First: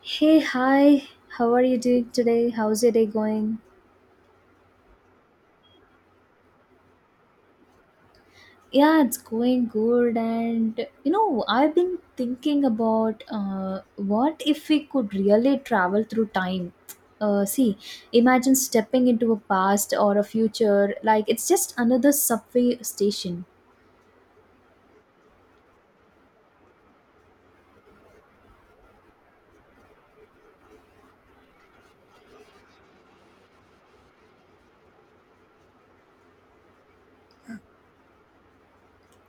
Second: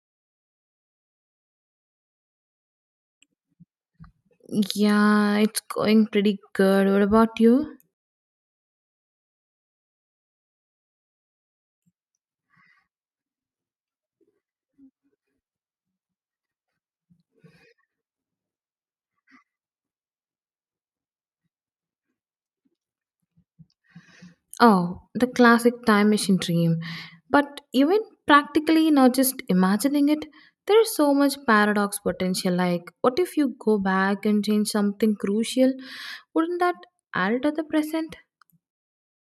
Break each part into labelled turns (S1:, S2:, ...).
S1: Hey, hi. How are you doing today? How's your day going?
S2: Yeah, it's going pretty good. What about you?
S1: Yeah, it's going good. And you know, I've been thinking about what if we could really travel through time? See, imagine stepping into a past or a future. Like, it's just another subway station.
S2: Oh, the classic time machine dream. But even practically, not just imagining it, there is so much paradox potential. Like, what if you go back and change something crucial? Wouldn't that add to the present?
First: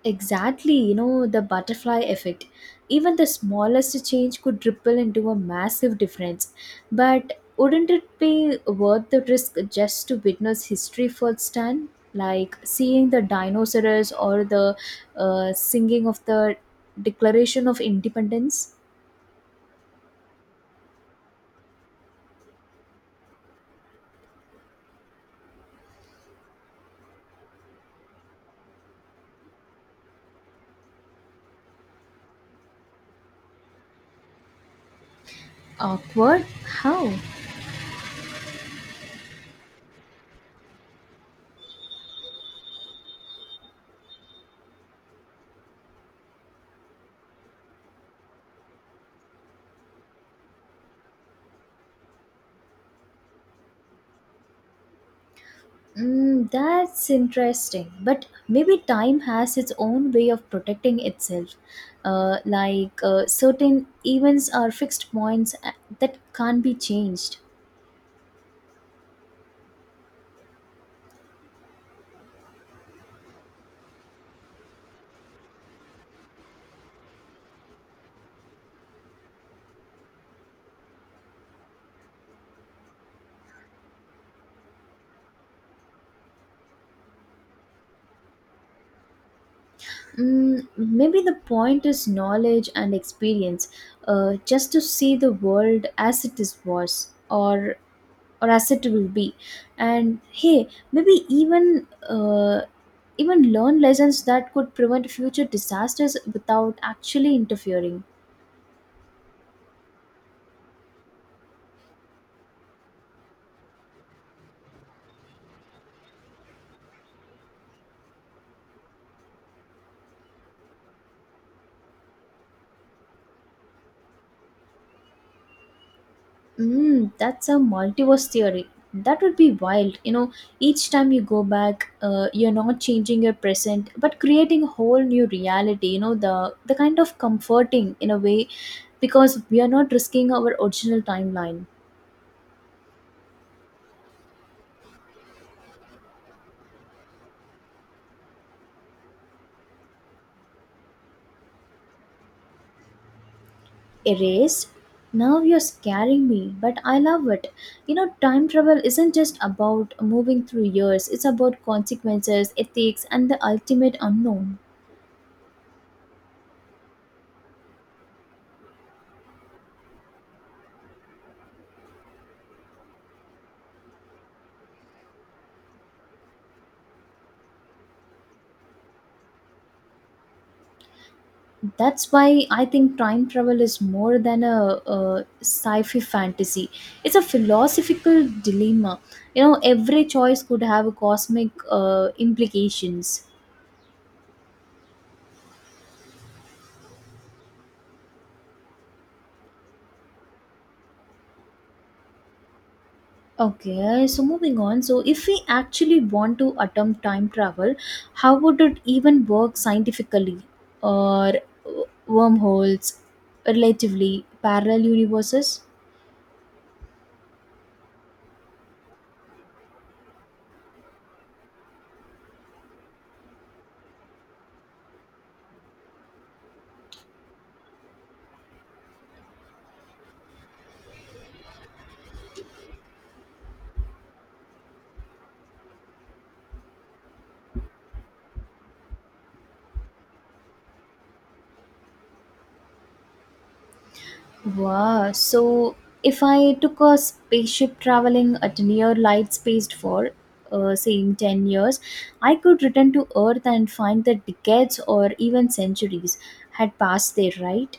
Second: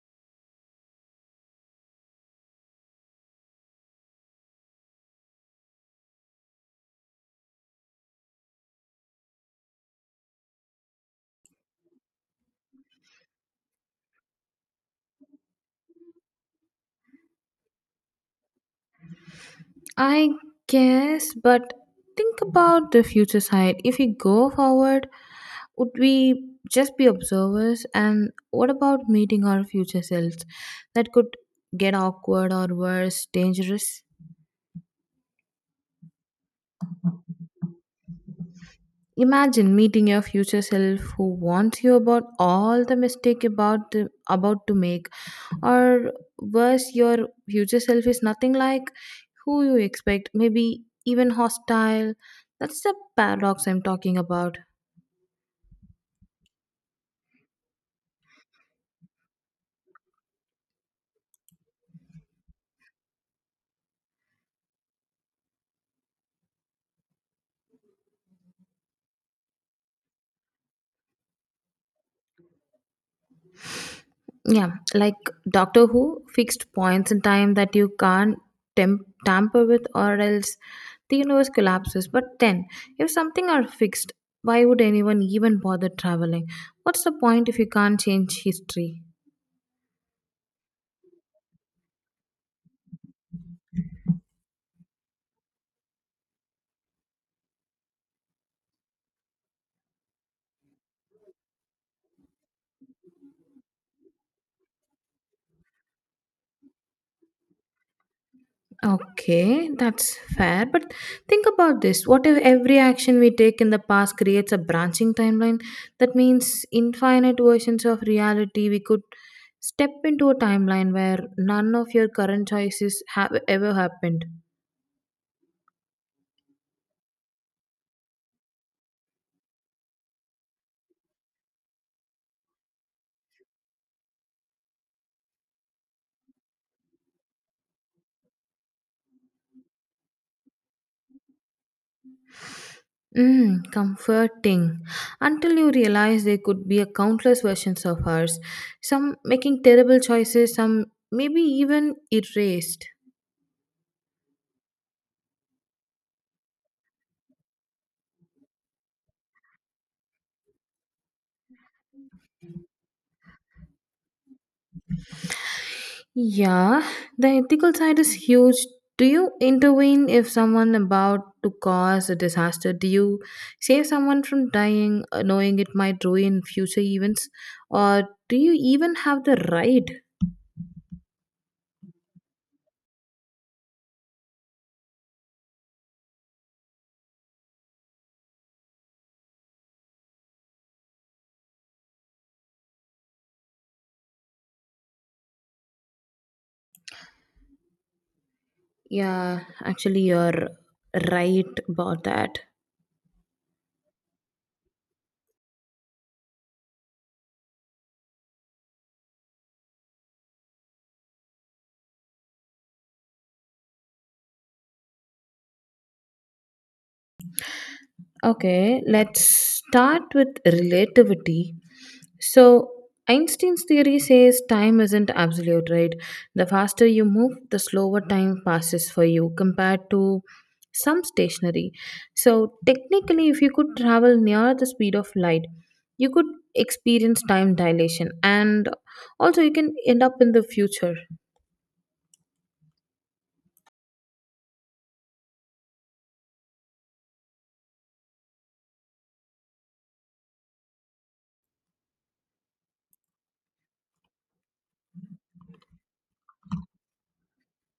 S1: Exactly, you know, the butterfly effect. Even the smallest change could ripple into a massive difference. But wouldn't it be worth the risk just to witness history firsthand? Like seeing the dinosaurs or the singing of the Declaration of Independence?
S2: I guess, but think about the future side. If we go forward, would we just be observers? And what about meeting our future selves? That could get awkward or worse, dangerous.
S1: Awkward? How?
S2: Imagine meeting your future self who wants you about all the mistake about to make, or worse, your future self is nothing like who you expect. Maybe even hostile. That's the paradox I'm talking about.
S1: Mm, that's interesting. But maybe time has its own way of protecting itself. Like certain events are fixed points that can't be changed.
S2: Yeah, like Doctor Who, fixed points in time that you can't tamper with, or else the universe collapses. But then, if something are fixed, why would anyone even bother traveling? What's the point if you can't change history?
S1: Mm, maybe the point is knowledge and experience, just to see the world as it is was or as it will be. And hey, maybe even even learn lessons that could prevent future disasters without actually interfering.
S2: Okay, that's fair. But think about this. What if every action we take in the past creates a branching timeline? That means infinite versions of reality. We could step into a timeline where none of your current choices have ever happened.
S1: Mm, that's a multiverse theory. That would be wild. You know, each time you go back, you're not changing your present, but creating a whole new reality. You know, the kind of comforting in a way because we are not risking our original timeline.
S2: Mm, comforting. Until you realize there could be a countless versions of ours. Some making terrible choices, some maybe even erased.
S1: Erased. Now you're scaring me, but I love it. You know, time travel isn't just about moving through years. It's about consequences, ethics, and the ultimate unknown.
S2: Yeah, the ethical side is huge. Do you intervene if someone about to cause a disaster? Do you save someone from dying, knowing it might ruin future events? Or do you even have the right?
S1: That's why I think time travel is more than a sci-fi fantasy. It's a philosophical dilemma. You know, every choice could have cosmic implications.
S2: Yeah, actually, you're right about that.
S1: Okay, so moving on. So if we actually want to attempt time travel, how would it even work scientifically? Or wormholes, relatively, parallel universes?
S2: Okay, let's start with relativity. So, Einstein's theory says time isn't absolute, right? The faster you move, the slower time passes for you compared to some stationary. So, technically, if you could travel near the speed of light, you could experience time dilation and also you can end up in the future.
S1: Wow. So if I took a spaceship traveling at near light spaced for, saying 10 years, I could return to Earth and find that decades or even centuries had passed there, right?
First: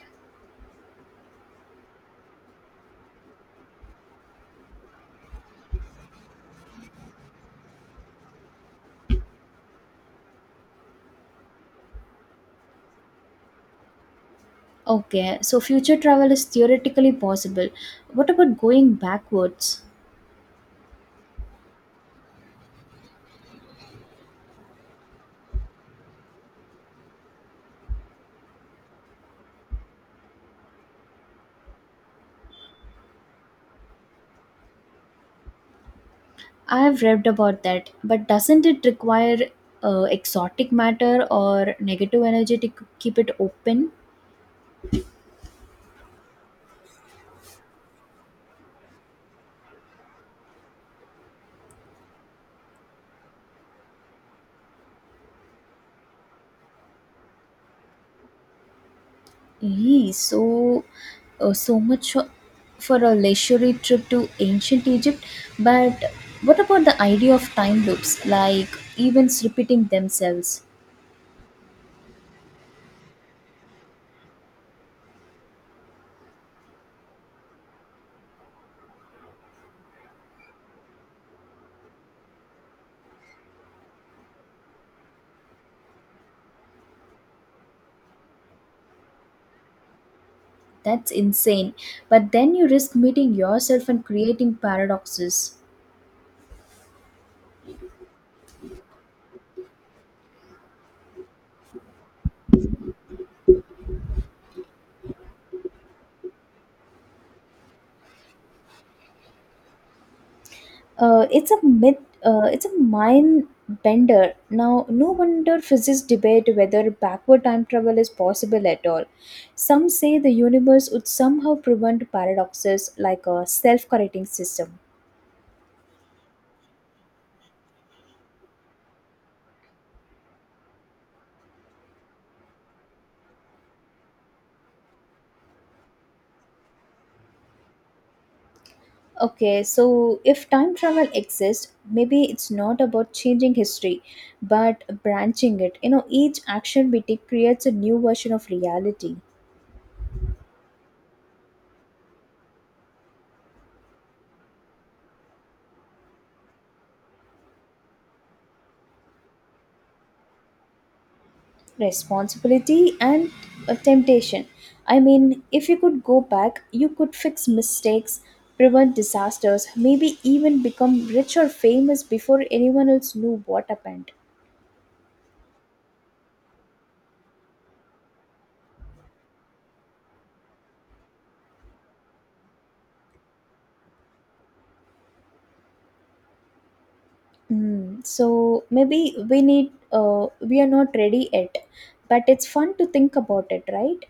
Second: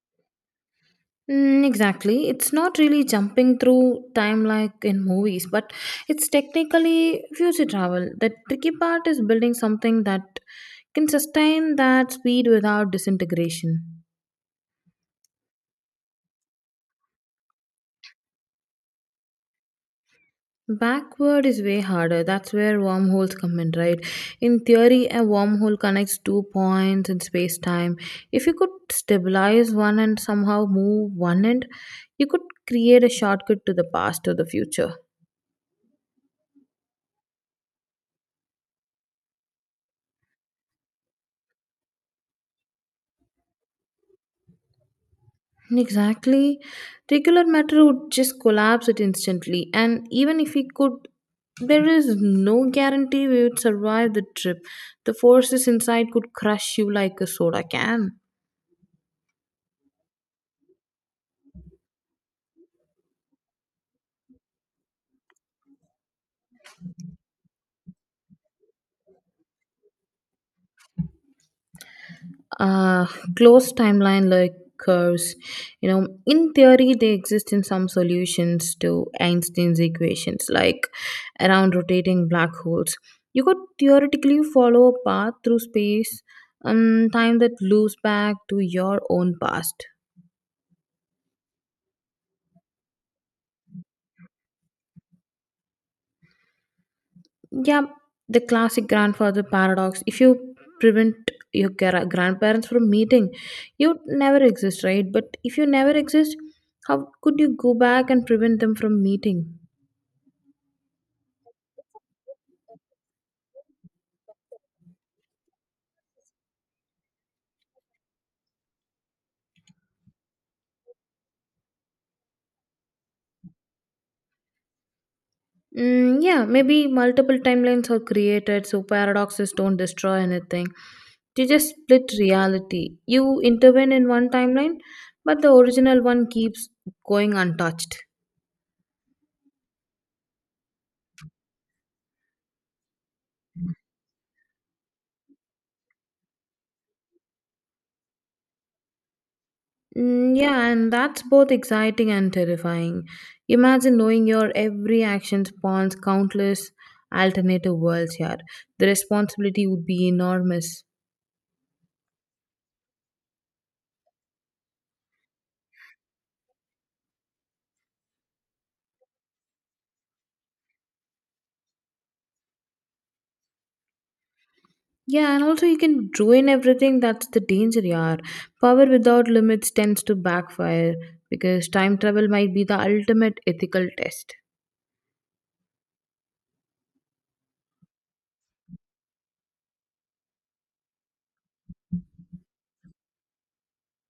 S2: Mm, exactly. It's not really jumping through time like in movies, but it's technically future travel. The tricky part is building something that can sustain that speed without disintegration.
S1: Okay, so future travel is theoretically possible. What about going backwards?
S2: Backward is way harder. That's where wormholes come in, right? In theory, a wormhole connects two points in space time. If you could stabilize one and somehow move one end, you could create a shortcut to the past or the future.
S1: I have read about that, but doesn't it require exotic matter or negative energy to keep it open?
S2: Exactly. Regular matter would just collapse it instantly, and even if we could, there is no guarantee we would survive the trip. The forces inside could crush you like a soda can.
S1: Yee, so so much for a leisurely trip to ancient Egypt. But what about the idea of time loops, like events repeating themselves?
S2: uh, closed timeline like curves, you know, in theory they exist in some solutions to Einstein's equations, like around rotating black holes. You could theoretically follow a path through space and time that loops back to your own past.
S1: That's insane. But then you risk meeting yourself and creating paradoxes.
S2: Yeah, the classic grandfather paradox. If you prevent your grandparents from meeting, you would never exist, right? But if you never exist, how could you go back and prevent them from meeting?
S1: It's a myth. It's a mind bender. Now, no wonder physicists debate whether backward time travel is possible at all. Some say the universe would somehow prevent paradoxes like a self-correcting system.
S2: Mm, yeah, maybe multiple timelines are created so paradoxes don't destroy anything. They just split reality. You intervene in one timeline, but the original one keeps going untouched.
S1: Okay, so if time travel exists, maybe it's not about changing history, but branching it. You know, each action we take creates a new version of reality.
S2: Mm, yeah, and that's both exciting and terrifying. Imagine knowing your every action spawns countless alternative worlds here. The responsibility would be enormous.
S1: Responsibility and temptation. I mean, if you could go back, you could fix mistakes, prevent disasters, maybe even become rich or famous before anyone else knew what happened.
S2: Yeah, and also you can ruin everything. That's the danger, yaar. Power without limits tends to backfire because time travel might be the ultimate ethical test.
S1: Mm, so maybe we are not ready yet, but it's fun to think about it, right?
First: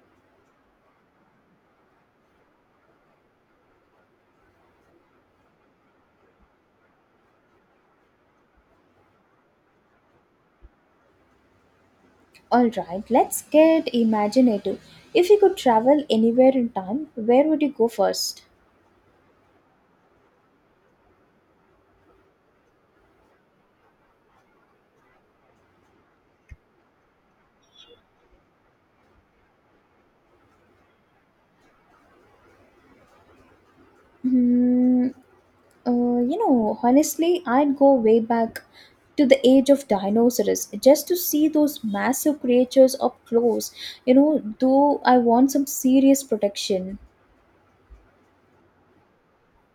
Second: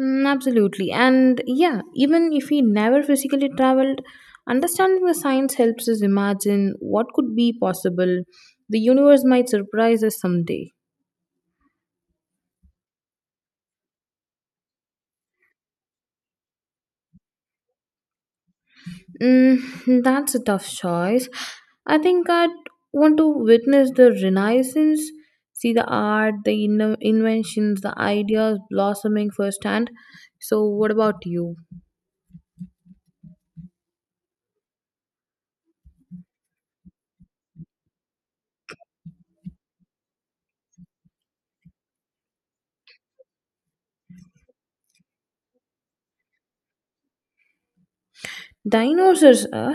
S2: Mm, absolutely. And yeah, even if we never physically traveled, understanding the science helps us imagine what could be possible. The universe might surprise us someday.
S1: All right, let's get imaginative. If you could travel anywhere in time, where would you go first?
S2: Mm, that's a tough choice. I think I'd want to witness the Renaissance, see the art, the inventions, the ideas blossoming firsthand. So, what about you?
S1: Hmm. You know, honestly, I'd go way back to the age of dinosaurs just to see those massive creatures up close. You know, though I want some serious protection.
S2: Dinosaurs,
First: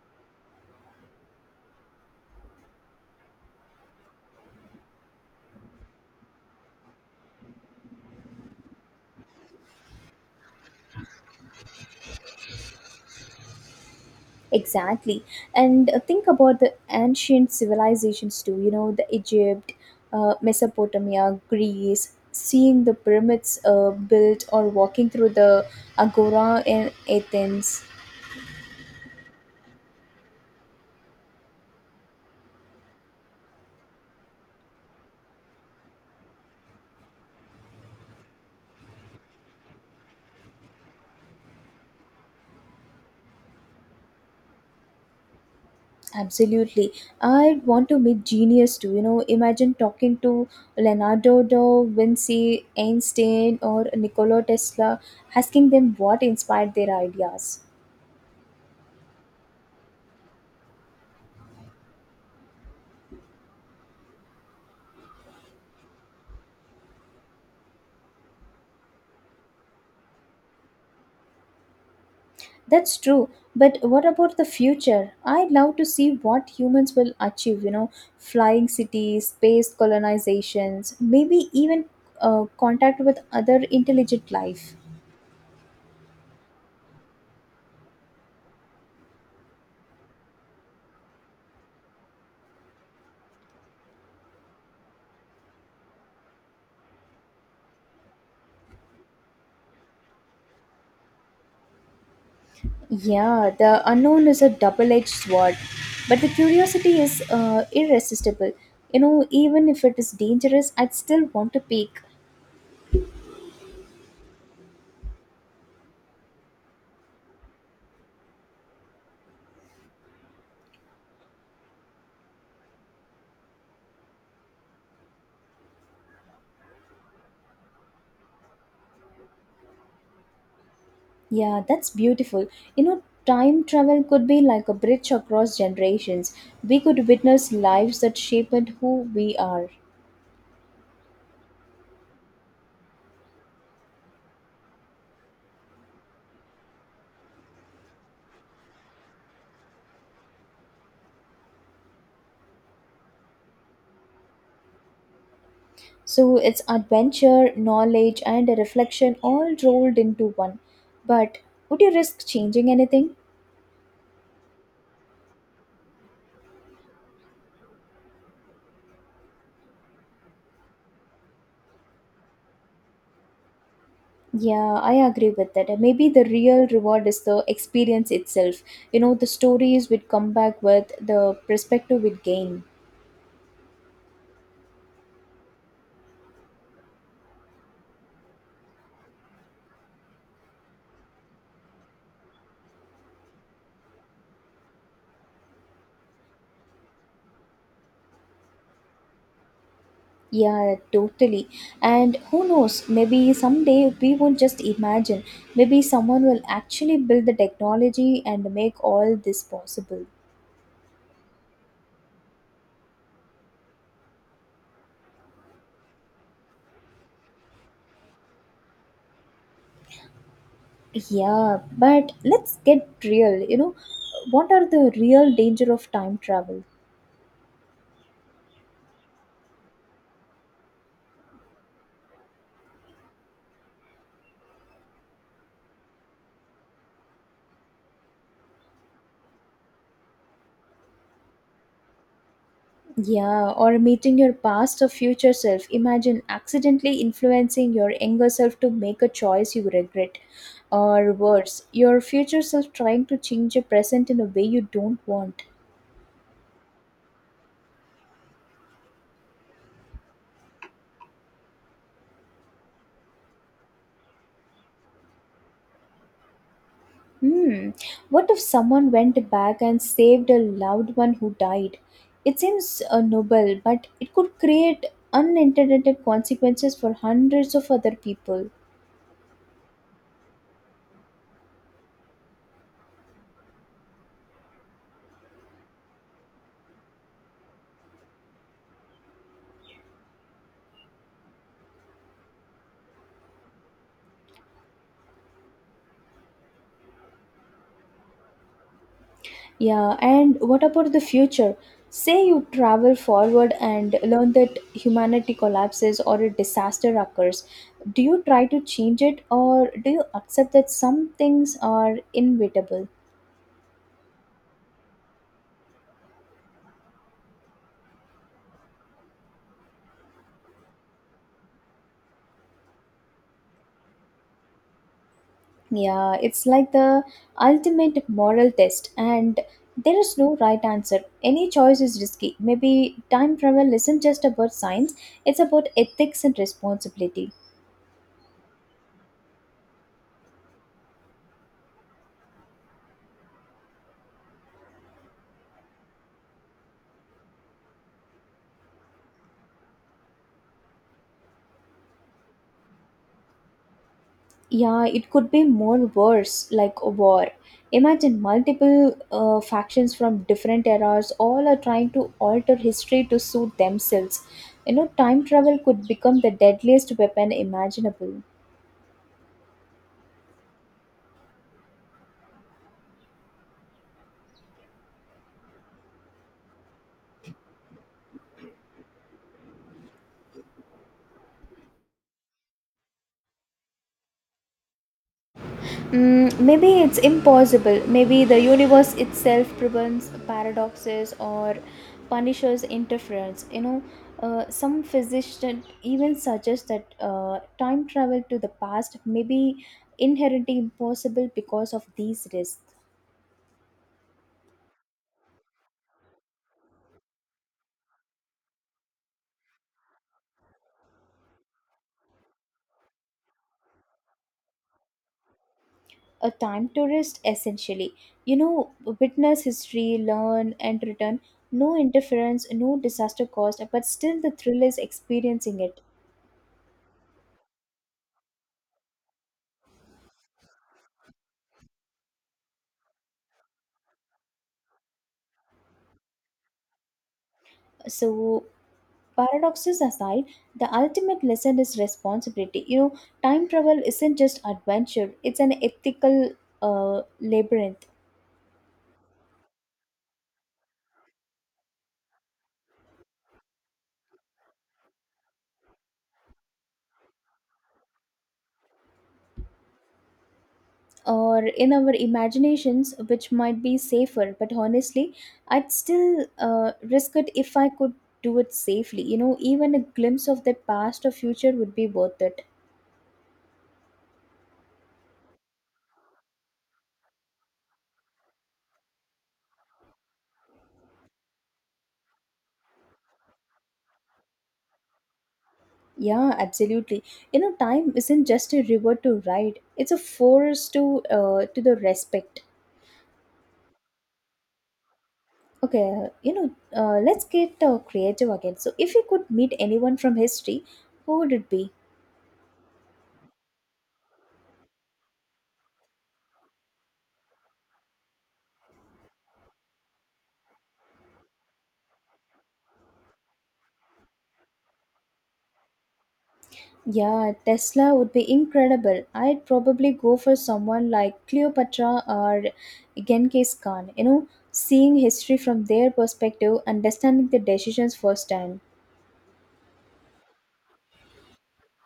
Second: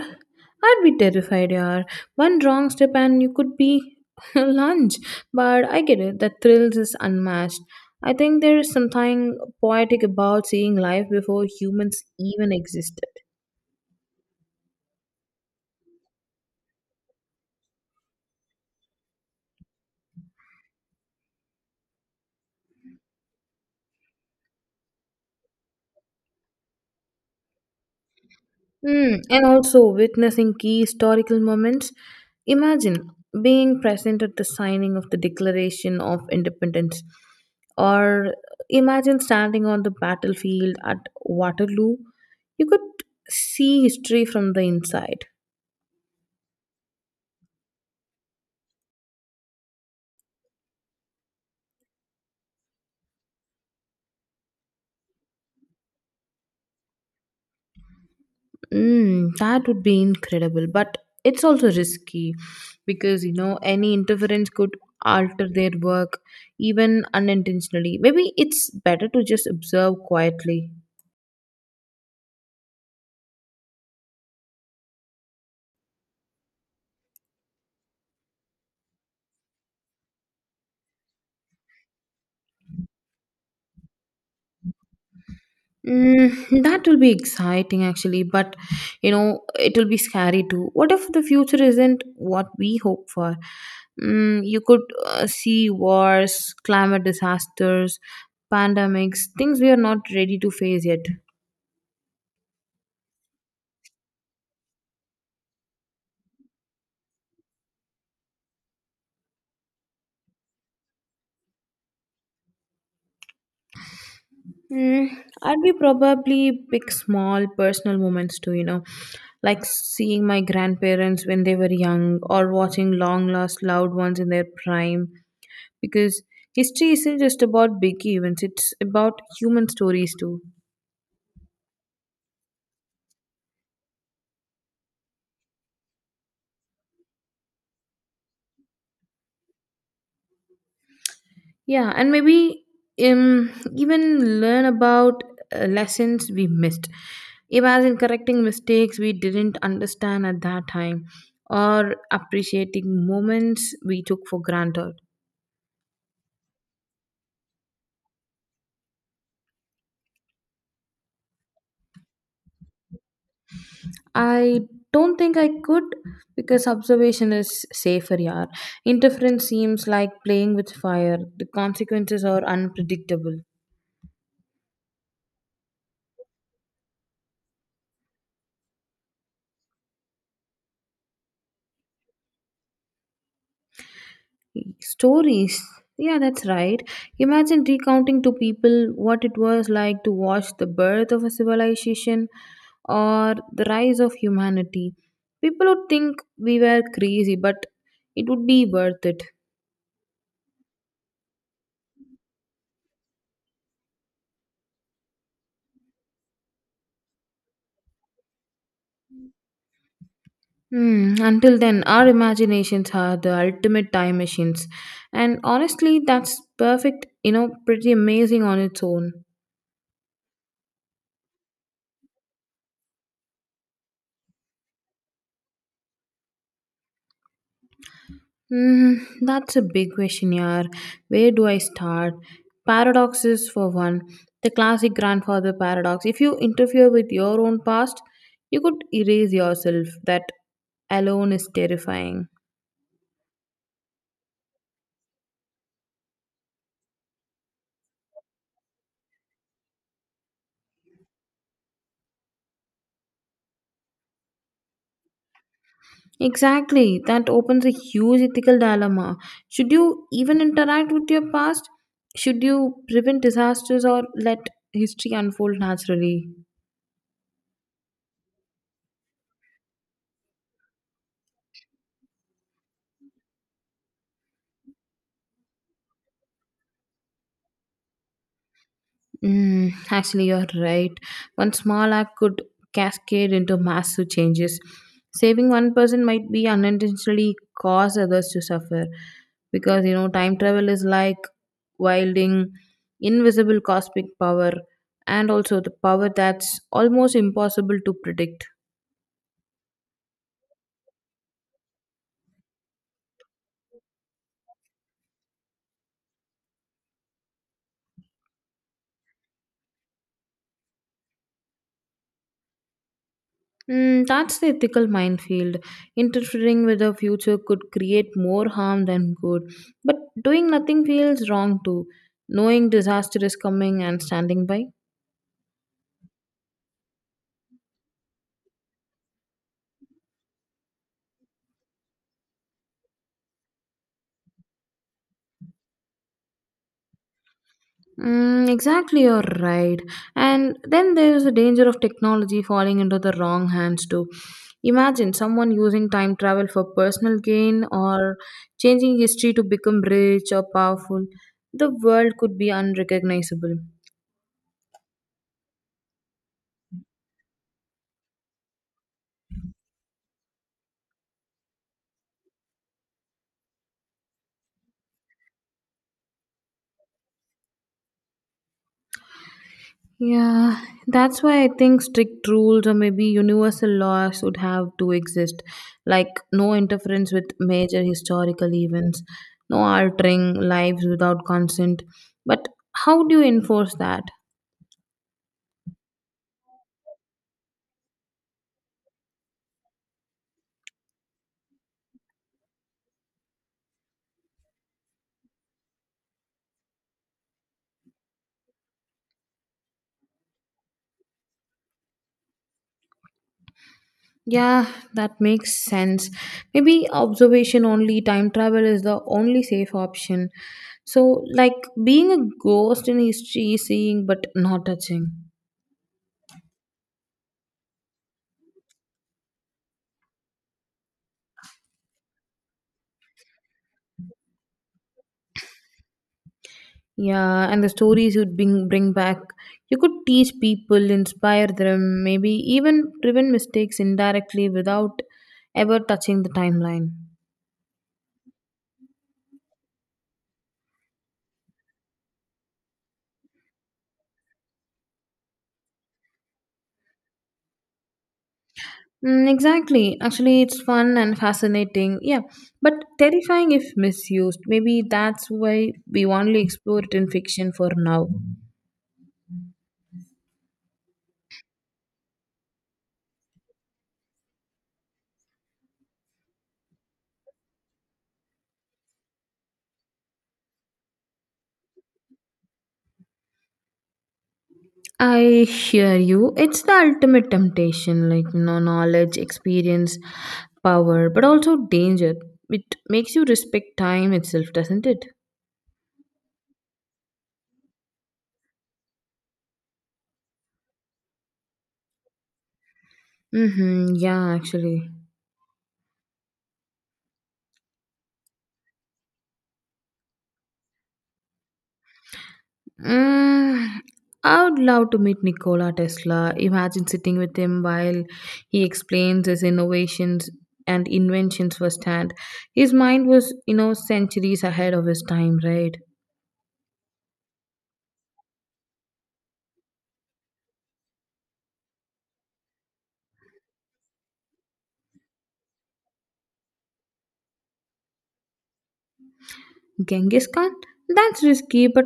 S2: I'd be terrified, yaar. One wrong step and you could be lunch. But I get it, the thrills is unmatched. I think there is something poetic about seeing life before humans even existed.
S1: Exactly. And think about the ancient civilizations too, you know, the Egypt, Mesopotamia, Greece, seeing the pyramids built or walking through the agora in Athens.
S2: Mm, and also witnessing key historical moments. Imagine being present at the signing of the Declaration of Independence, or imagine standing on the battlefield at Waterloo. You could see history from the inside.
S1: Absolutely. I want to meet genius too. You know, imagine talking to Leonardo da Vinci, Einstein, or Nikola Tesla, asking them what inspired their ideas.
S2: Mm, that would be incredible, but it's also risky because you know any interference could alter their work even unintentionally. Maybe it's better to just observe quietly.
S1: That's true. But what about the future? I'd love to see what humans will achieve, you know, flying cities, space colonizations, maybe even contact with other intelligent life.
S2: Mm, that will be exciting actually, but you know, it will be scary too. What if the future isn't what we hope for? Mm, you could see wars, climate disasters, pandemics, things we are not ready to face yet.
S1: Yeah, the unknown is a double edged sword, but the curiosity is irresistible. You know, even if it is dangerous, I'd still want to peek.
S2: Mm, I'd be probably pick small personal moments too, you know, like seeing my grandparents when they were young or watching long lost loved ones in their prime, because history isn't just about big events, it's about human stories too.
S1: Yeah, that's beautiful. You know, time travel could be like a bridge across generations. We could witness lives that shaped who we are.
S2: Yeah, and maybe, even learn about lessons we missed. Imagine correcting mistakes we didn't understand at that time, or appreciating moments we took for granted.
S1: So it's adventure, knowledge, and a reflection all rolled into one. But would you risk changing anything?
S2: I don't think I could, because observation is safer, yaar. Interference seems like playing with fire. The consequences are unpredictable.
S1: Yeah, I agree with that. And maybe the real reward is the experience itself. You know, the stories we'd come back with, the perspective we'd gain.
S2: Stories. Yeah, that's right. Imagine recounting to people what it was like to watch the birth of a civilization or the rise of humanity. People would think we were crazy, but it would be worth it.
S1: Yeah, totally. And who knows, maybe someday we won't just imagine. Maybe someone will actually build the technology and make all this possible.
S2: Hmm, until then, our imaginations are the ultimate time machines. And honestly, that's perfect, you know, pretty amazing on its own.
S1: Yeah, but let's get real. You know, what are the real danger of time travel?
S2: Mm, that's a big question, yaar. Where do I start? Paradoxes, for one. The classic grandfather paradox. If you interfere with your own past, you could erase yourself. That alone is terrifying.
S1: Yeah, or meeting your past or future self. Imagine accidentally influencing your younger self to make a choice you regret. Or worse, your future self trying to change your present in a way you don't want.
S2: Exactly. That opens a huge ethical dilemma. Should you even interact with your past? Should you prevent disasters or let history unfold naturally?
S1: Hmm, what if someone went back and saved a loved one who died? It seems noble, but it could create unintended consequences for hundreds of other people.
S2: Mm, actually, you're right. One small act could cascade into massive changes. Saving one person might be unintentionally cause others to suffer, because you know time travel is like wielding invisible cosmic power, and also the power that's almost impossible to predict.
S1: Yeah, and what about the future? Say you travel forward and learn that humanity collapses or a disaster occurs. Do you try to change it or do you accept that some things are inevitable?
S2: Mm, that's the ethical minefield. Interfering with the future could create more harm than good. But doing nothing feels wrong too. Knowing disaster is coming and standing by.
S1: Yeah, it's like the ultimate moral test, and there is no right answer. Any choice is risky. Maybe time travel isn't just about science, it's about ethics and responsibility.
S2: Mm, exactly, you're right. And then there is the danger of technology falling into the wrong hands too. Imagine someone using time travel for personal gain or changing history to become rich or powerful. The world could be unrecognizable.
S1: Yeah, it could be more worse like a war. Imagine multiple factions from different eras all are trying to alter history to suit themselves. You know, time travel could become the deadliest weapon imaginable.
S2: Yeah, that's why I think strict rules or maybe universal laws would have to exist, like no interference with major historical events, no altering lives without consent. But how do you enforce that?
S1: Mm, maybe it's impossible. Maybe the universe itself prevents paradoxes or punishes interference. You know, some physician even suggest that time travel to the past may be inherently impossible because of these risks.
S2: Yeah, that makes sense. Maybe observation only, time travel is the only safe option. So, like being a ghost in history, seeing but not touching.
S1: A time tourist, essentially, you know, witness history, learn, and return. No interference, no disaster caused, but still the thrill is experiencing it.
S2: Yeah, and the stories you'd bring back, you could teach people, inspire them, maybe even prevent mistakes indirectly without ever touching the timeline.
S1: So paradoxes aside, the ultimate lesson is responsibility. You know, time travel isn't just adventure, it's an ethical labyrinth.
S2: Mm, exactly. Actually, it's fun and fascinating. Yeah, but terrifying if misused. Maybe that's why we only explore it in fiction for now.
S1: Or in our imaginations, which might be safer, but honestly, I'd still risk it if I could do it safely. You know, even a glimpse of the past or future would be worth it.
S2: I hear you. It's the ultimate temptation, like you know, knowledge, experience, power, but also danger. It makes you respect time itself, doesn't it?
S1: Yeah, absolutely. You know, time isn't just a river to ride; it's a force to the respect.
S2: Mm-hmm. Yeah, actually.
S1: Okay, you know, let's get creative again. So, if you could meet anyone from history, who would it be?
S2: Mm, I would love to meet Nikola Tesla. Imagine sitting with him while he explains his innovations and inventions firsthand. His mind was, you know, centuries ahead of his time, right?
S1: Yeah, Tesla would be incredible. I'd probably go for someone like Cleopatra or Genghis Khan. You know, seeing history from their perspective, understanding the decisions firsthand.
S2: Genghis Khan? That's risky, but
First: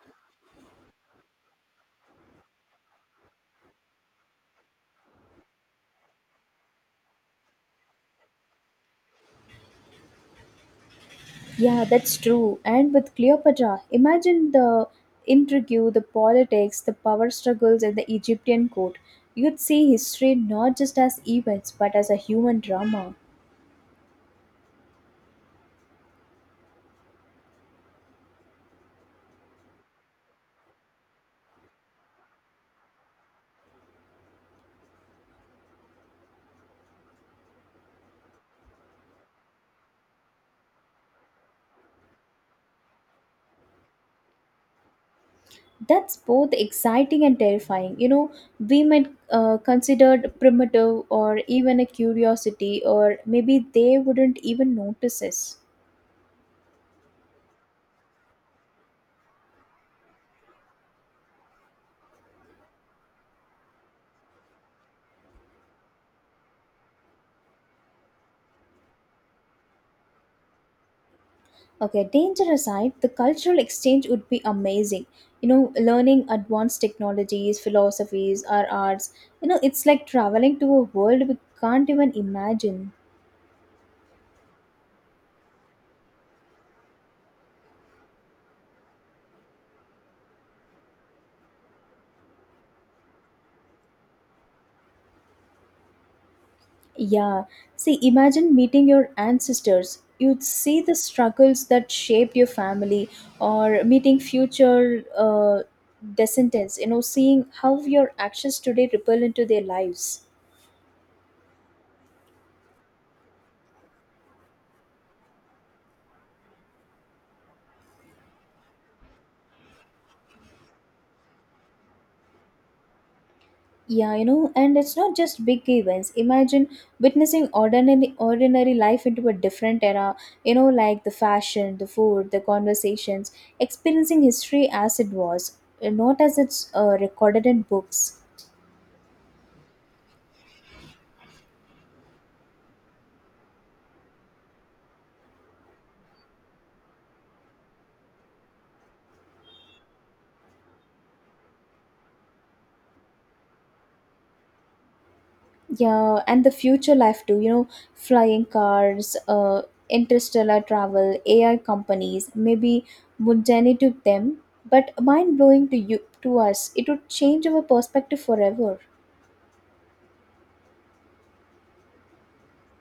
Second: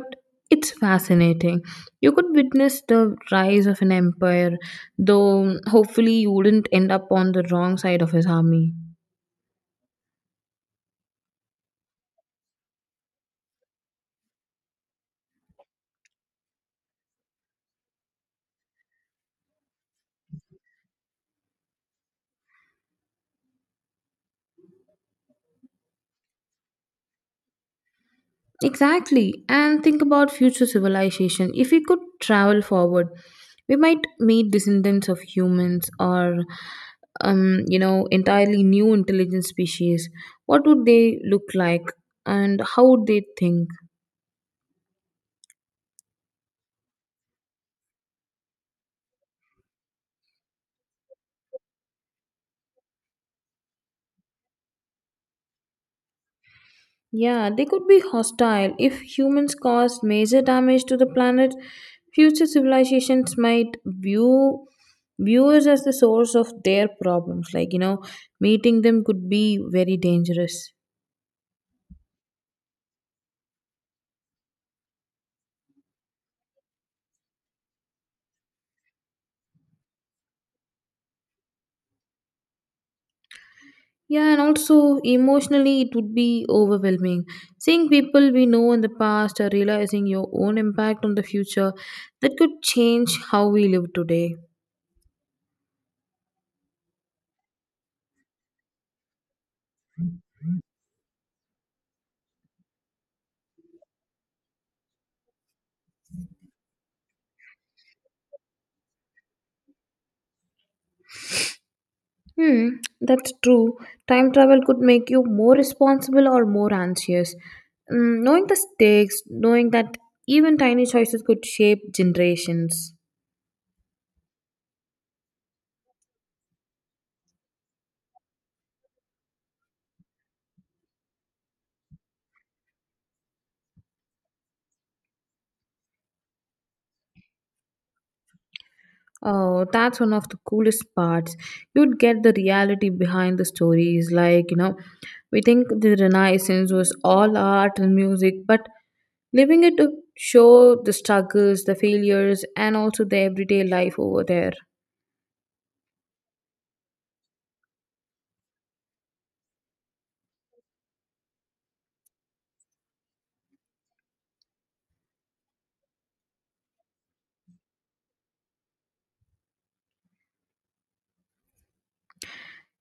S2: it's fascinating. You could witness the rise of an empire, though hopefully you wouldn't end up on the wrong side of his army.
S1: Yeah, that's true. And with Cleopatra, imagine the intrigue, the politics, the power struggles at the Egyptian court. You'd see history not just as events, but as a human drama.
S2: Exactly, and think about future civilization. If we could travel forward, we might meet descendants of humans, or, you know, entirely new intelligent species. What would they look like, and how would they think?
S1: That's both exciting and terrifying. You know, we might considered primitive or even a curiosity, or maybe they wouldn't even notice us.
S2: Yeah, they could be hostile. If humans cause major damage to the planet, future civilizations might view viewers as the source of their problems. Like, you know, meeting them could be very dangerous.
S1: Okay, danger aside, the cultural exchange would be amazing. You know, learning advanced technologies, philosophies, or arts. You know, it's like traveling to a world we can't even imagine.
S2: Yeah, and also emotionally, it would be overwhelming. Seeing people we know in the past or realizing your own impact on the future, that could change how we live today.
S1: Yeah, see, imagine meeting your ancestors. You'd see the struggles that shaped your family, or meeting future descendants. You know, seeing how your actions today ripple into their lives.
S2: Hmm, that's true. Time travel could make you more responsible or more anxious. Mm, knowing the stakes, knowing that even tiny choices could shape generations.
S1: Yeah, you know, and it's not just big events. Imagine witnessing ordinary life into a different era, you know, like the fashion, the food, the conversations, experiencing history as it was, not as it's recorded in books.
S2: Oh, that's one of the coolest parts. You'd get the reality behind the stories. Like, you know, we think the Renaissance was all art and music, but living it to show the struggles, the failures, and also the everyday life over there.
S1: Yeah, and the future life too, you know, flying cars, interstellar travel, AI companies, maybe mundane to them, but mind blowing to you to us. It would change our perspective forever.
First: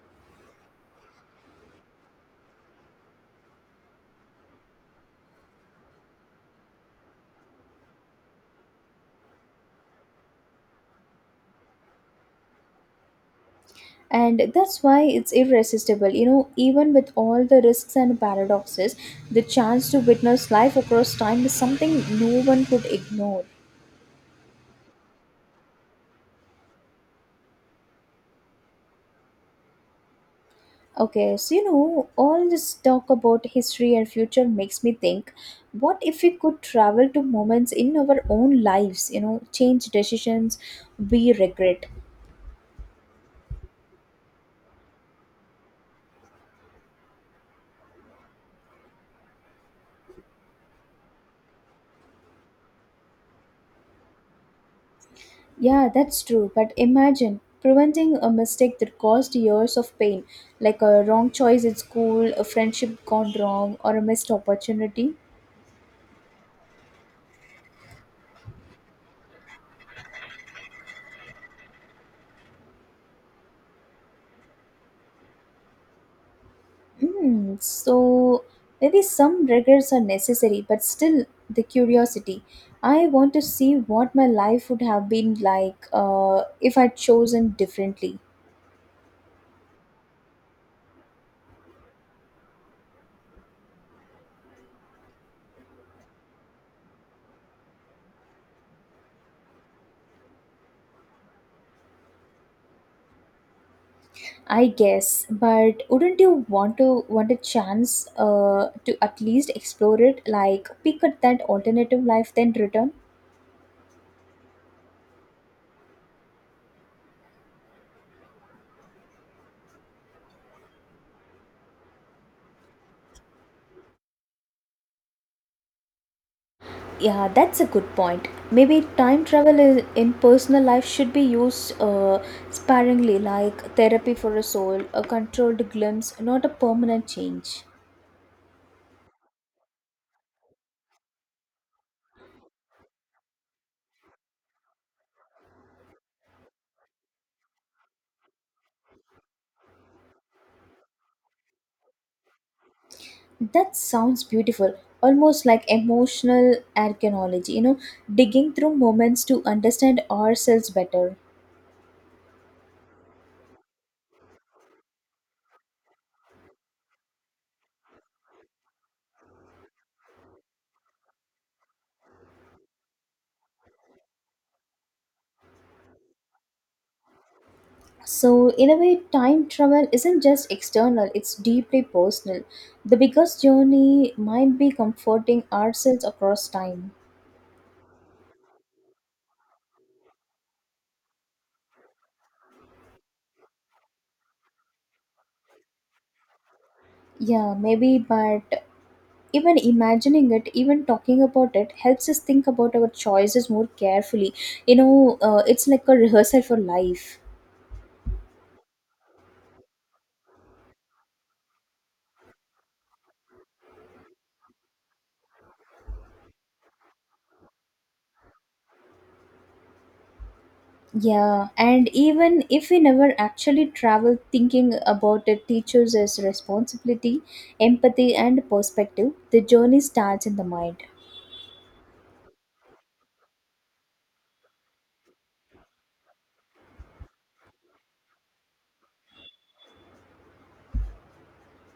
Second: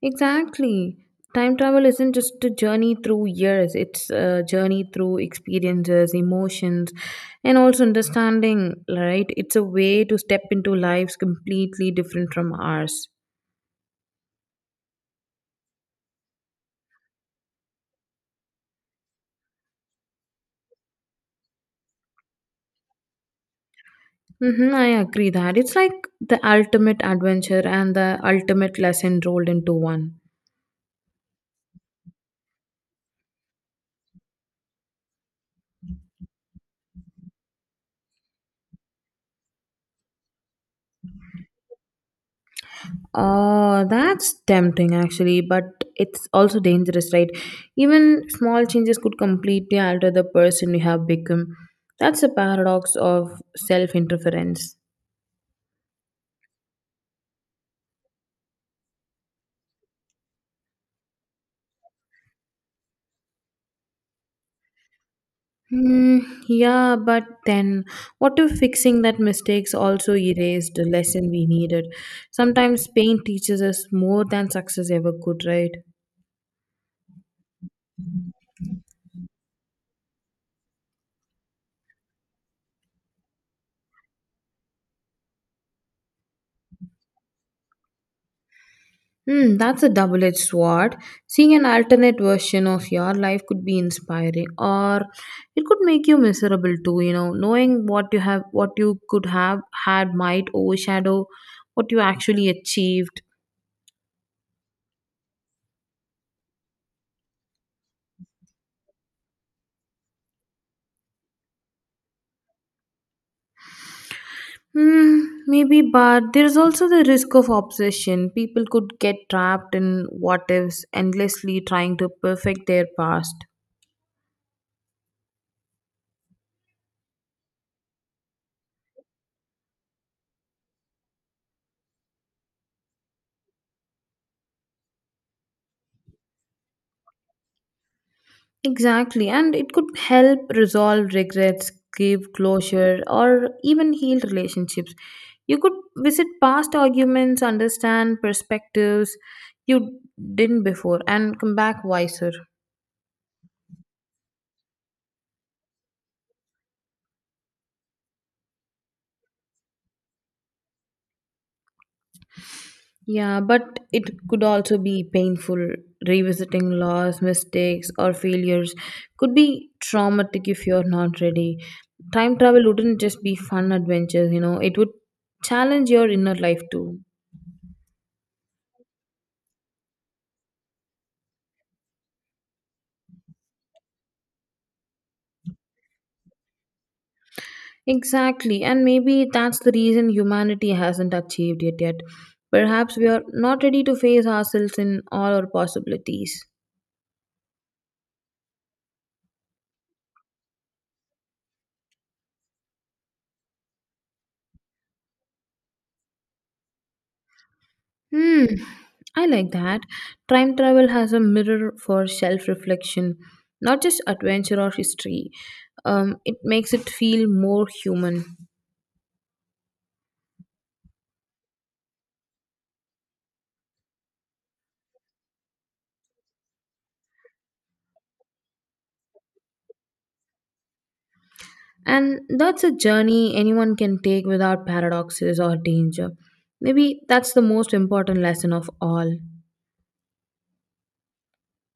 S2: Exactly. Time travel isn't just a journey through years, it's a journey through experiences, emotions, and also understanding, right? It's a way to step into lives completely different from ours.
S1: And that's why it's irresistible. You know, even with all the risks and paradoxes, the chance to witness life across time is something no one could ignore.
S2: Mm-hmm, I agree that. It's like the ultimate adventure and the ultimate lesson rolled into one.
S1: Okay, so you know all this talk about history and future makes me think, what if we could travel to moments in our own lives, you know, change decisions we regret?
S2: Oh, that's tempting actually, but it's also dangerous, right? Even small changes could completely alter the person you have become. That's a paradox of self interference.
S1: Yeah, that's true. But imagine preventing a mistake that caused years of pain, like a wrong choice at school, a friendship gone wrong, or a missed opportunity.
S2: Hmm, yeah, but then what if fixing that mistakes also erased the lesson we needed? Sometimes pain teaches us more than success ever could, right?
S1: Mm, so maybe some regrets are necessary, but still the curiosity. I want to see what my life would have been like if I'd chosen differently.
S2: Hmm, that's a double edged sword. Seeing an alternate version of your life could be inspiring or it could make you miserable too, you know. Knowing what you have what you could have had might overshadow what you actually achieved.
S1: I guess, but wouldn't you want to want a chance to at least explore it, like pick at that alternative life, then return?
S2: Hmm, maybe, but there is also the risk of obsession. People could get trapped in what ifs, endlessly trying to perfect their past.
S1: Yeah, that's a good point. Maybe time travel in personal life should be used sparingly, like therapy for a soul, a controlled glimpse, not a permanent change.
S2: Exactly, and it could help resolve regrets, give closure, or even heal relationships. You could visit past arguments, understand perspectives you didn't before, and come back wiser.
S1: That sounds beautiful, almost like emotional archaeology, you know, digging through moments to understand ourselves better.
S2: Yeah, but it could also be painful. Revisiting loss, mistakes, or failures could be traumatic if you're not ready. Time travel wouldn't just be fun adventures, you know, it would challenge your inner life too.
S1: So, in a way, time travel isn't just external, it's deeply personal. The biggest journey might be comforting ourselves across time.
S2: Exactly, and maybe that's the reason humanity hasn't achieved it yet. Perhaps we are not ready to face ourselves in all our possibilities.
S1: Yeah, maybe, but even imagining it, even talking about it helps us think about our choices more carefully. You know, it's like a rehearsal for life.
S2: Hmm, I like that. Time travel has a mirror for self reflection, not just adventure or history. It makes it feel more human.
S1: Yeah, and even if we never actually travel, thinking about it teaches us responsibility, empathy and perspective. The journey starts in the mind.
S2: And that's a journey anyone can take without paradoxes or danger. Maybe that's the most important lesson of all.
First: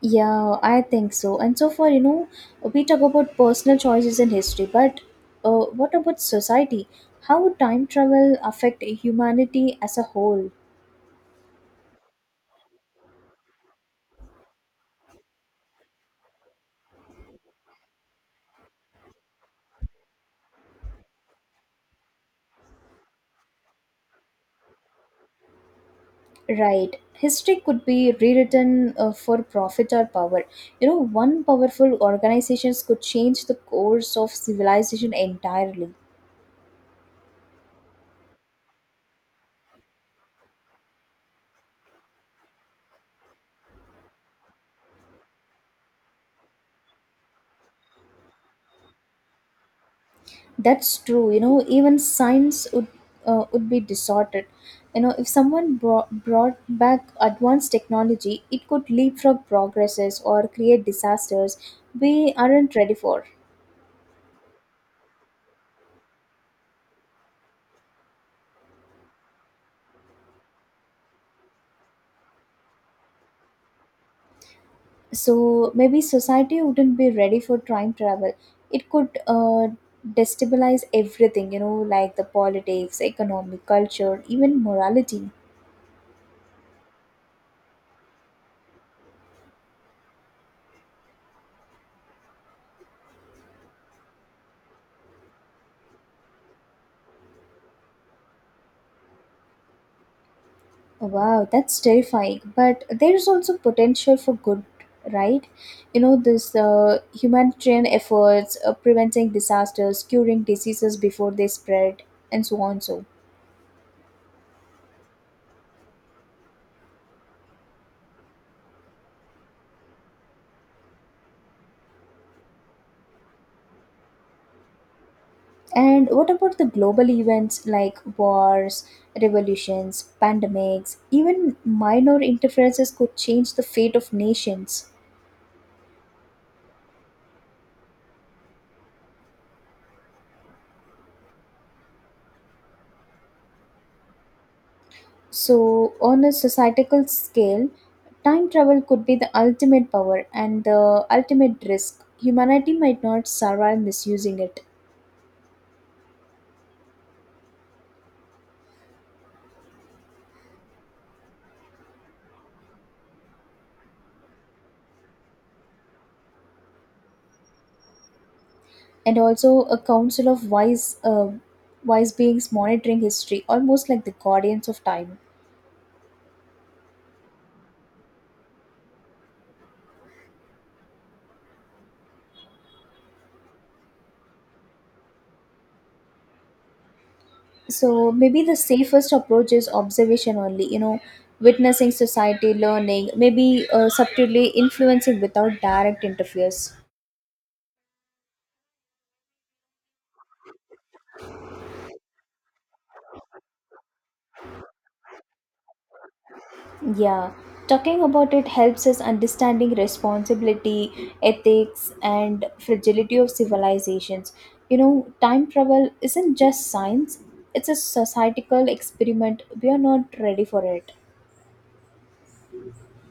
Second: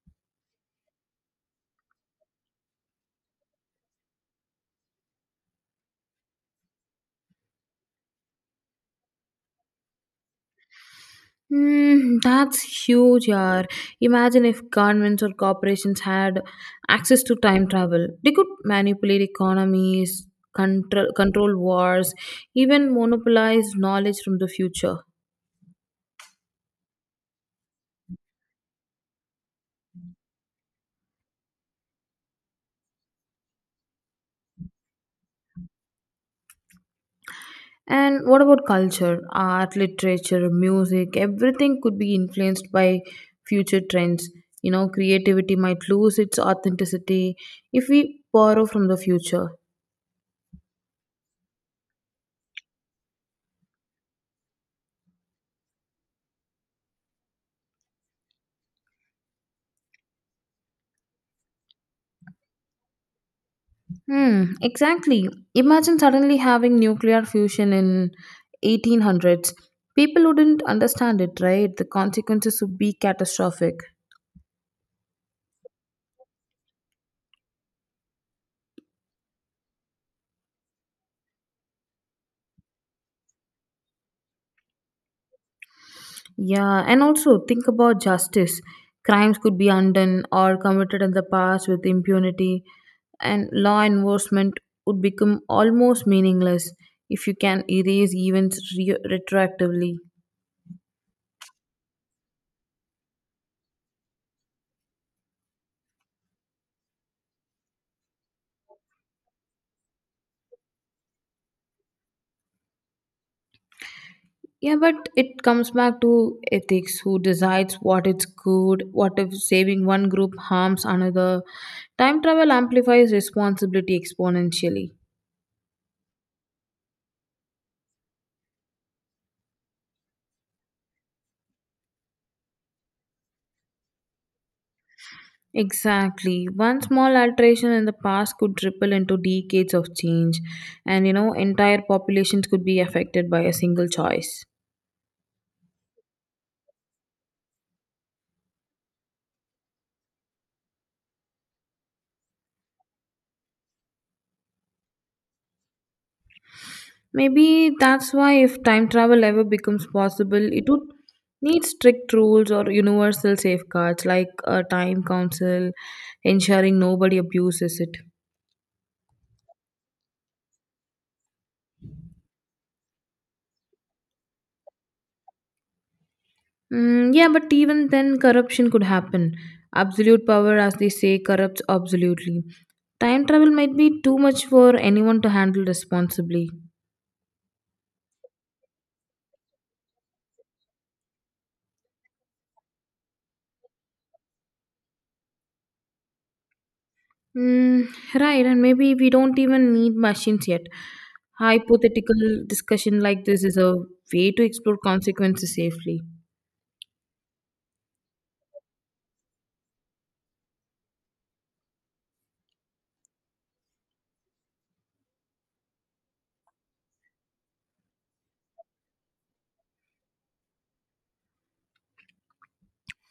S1: Yeah, I think so. And so far, you know, we talk about personal choices in history, but what about society? How would time travel affect humanity as a whole?
S2: Hmm, that's huge, yaar. Imagine if governments or corporations had access to time travel. They could manipulate economies, control wars, even monopolize knowledge from the future.
S1: Right. History could be rewritten for profit or power. You know, one powerful organizations could change the course of civilization entirely.
S2: And what about culture, art, literature, music? Everything could be influenced by future trends. You know, creativity might lose its authenticity if we borrow from the future.
S1: That's true. You know, even science would be distorted. You know, if someone brought back advanced technology, it could leapfrog progresses or create disasters we aren't ready for.
S2: Hmm, exactly. Imagine suddenly having nuclear fusion in 1800s. People wouldn't understand it, right? The consequences would be catastrophic.
S1: So maybe society wouldn't be ready for time travel. It could destabilize everything, you know, like the politics, economic, culture, even morality.
S2: Yeah, and also think about justice. Crimes could be undone or committed in the past with impunity, and law enforcement would become almost meaningless if you can erase events retroactively.
S1: Wow, that's terrifying, but there's also potential for good, right? You know, this humanitarian efforts, preventing disasters, curing diseases before they spread, and so on, so.
S2: Yeah, but it comes back to ethics who decides what is good, what if saving one group harms another. Time travel amplifies responsibility exponentially.
S1: And what about the global events like wars, revolutions, pandemics, even minor interferences could change the fate of nations?
S2: Exactly. One small alteration in the past could ripple into decades of change, and you know, entire populations could be affected by a single choice.
S1: So, on a societal scale, time travel could be the ultimate power and the ultimate risk. Humanity might not survive misusing it.
S2: Maybe that's why if time travel ever becomes possible, it would need strict rules or universal safeguards like a time council ensuring nobody abuses it.
S1: And also, a council of wise beings monitoring history, almost like the guardians of time.
S2: Mm, yeah, but even then, corruption could happen. Absolute power, as they say, corrupts absolutely. Time travel might be too much for anyone to handle responsibly.
S1: So maybe the safest approach is observation only. You know, witnessing society, learning, maybe subtly influencing without direct interference.
S2: Mm, right, and maybe we don't even need machines yet. Hypothetical discussion like this is a way to explore consequences safely.
S1: Yeah, talking about it helps us understanding responsibility, ethics and fragility of civilizations. You know, time travel isn't just science, it's a societal experiment we are not ready for it.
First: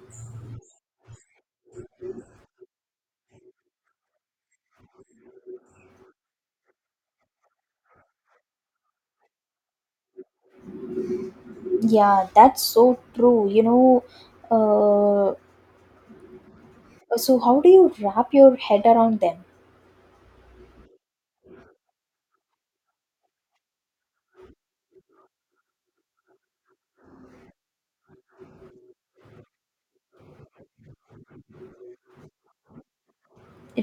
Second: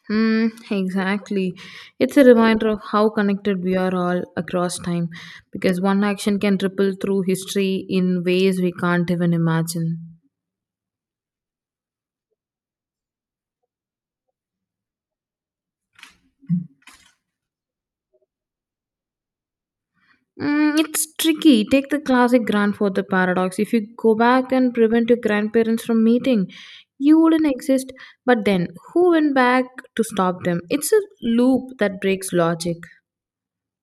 S2: Hmm, exactly. It's a reminder of how connected we are all across time because one action can ripple through history in ways we can't even imagine.
S1: Yeah, that's so true. Uh, So, how do you wrap your head around them?
S2: Mm, it's tricky. Take the classic grandfather paradox. If you go back and prevent your grandparents from meeting, you wouldn't exist. But then, who went back to stop them? It's a loop that breaks logic.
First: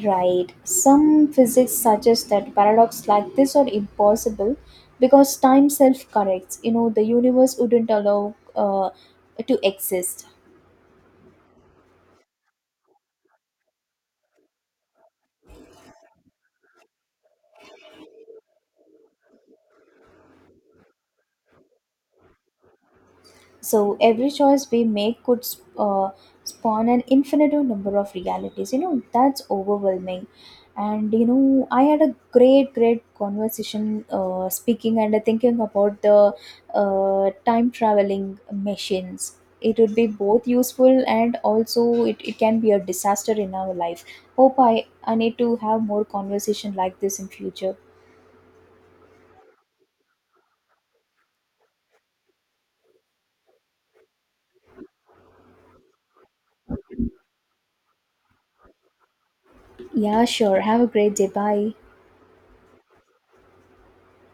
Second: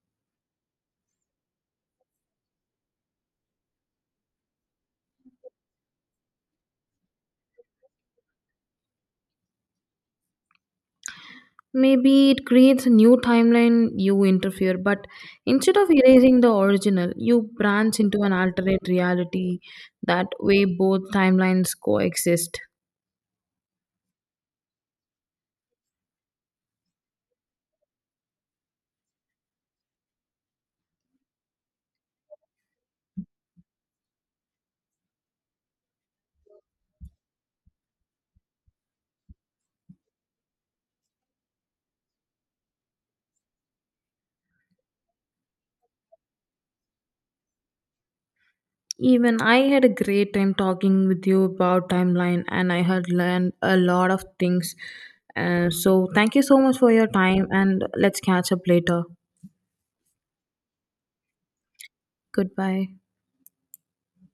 S1: Right. Some physics suggests that paradox like this are impossible because time self corrects. You know, the universe wouldn't allow to exist.
S2: Maybe it creates a new timeline you interfere, but instead of erasing the original, you branch into an alternate reality. That way, both timelines coexist.
S1: So every choice we make could spawn an infinite number of realities. You know that's overwhelming. And you know, I had a great conversation speaking and thinking about the time traveling machines. It would be both useful and also it can be a disaster in our life. Hope I need to have more conversation like this in future.
S2: Even I had a great time talking with you about timeline, and I had learned a lot of things. So, thank you so much for your time, and let's catch up later.
S1: Yeah, sure. Have a great day. Bye.
S2: Goodbye.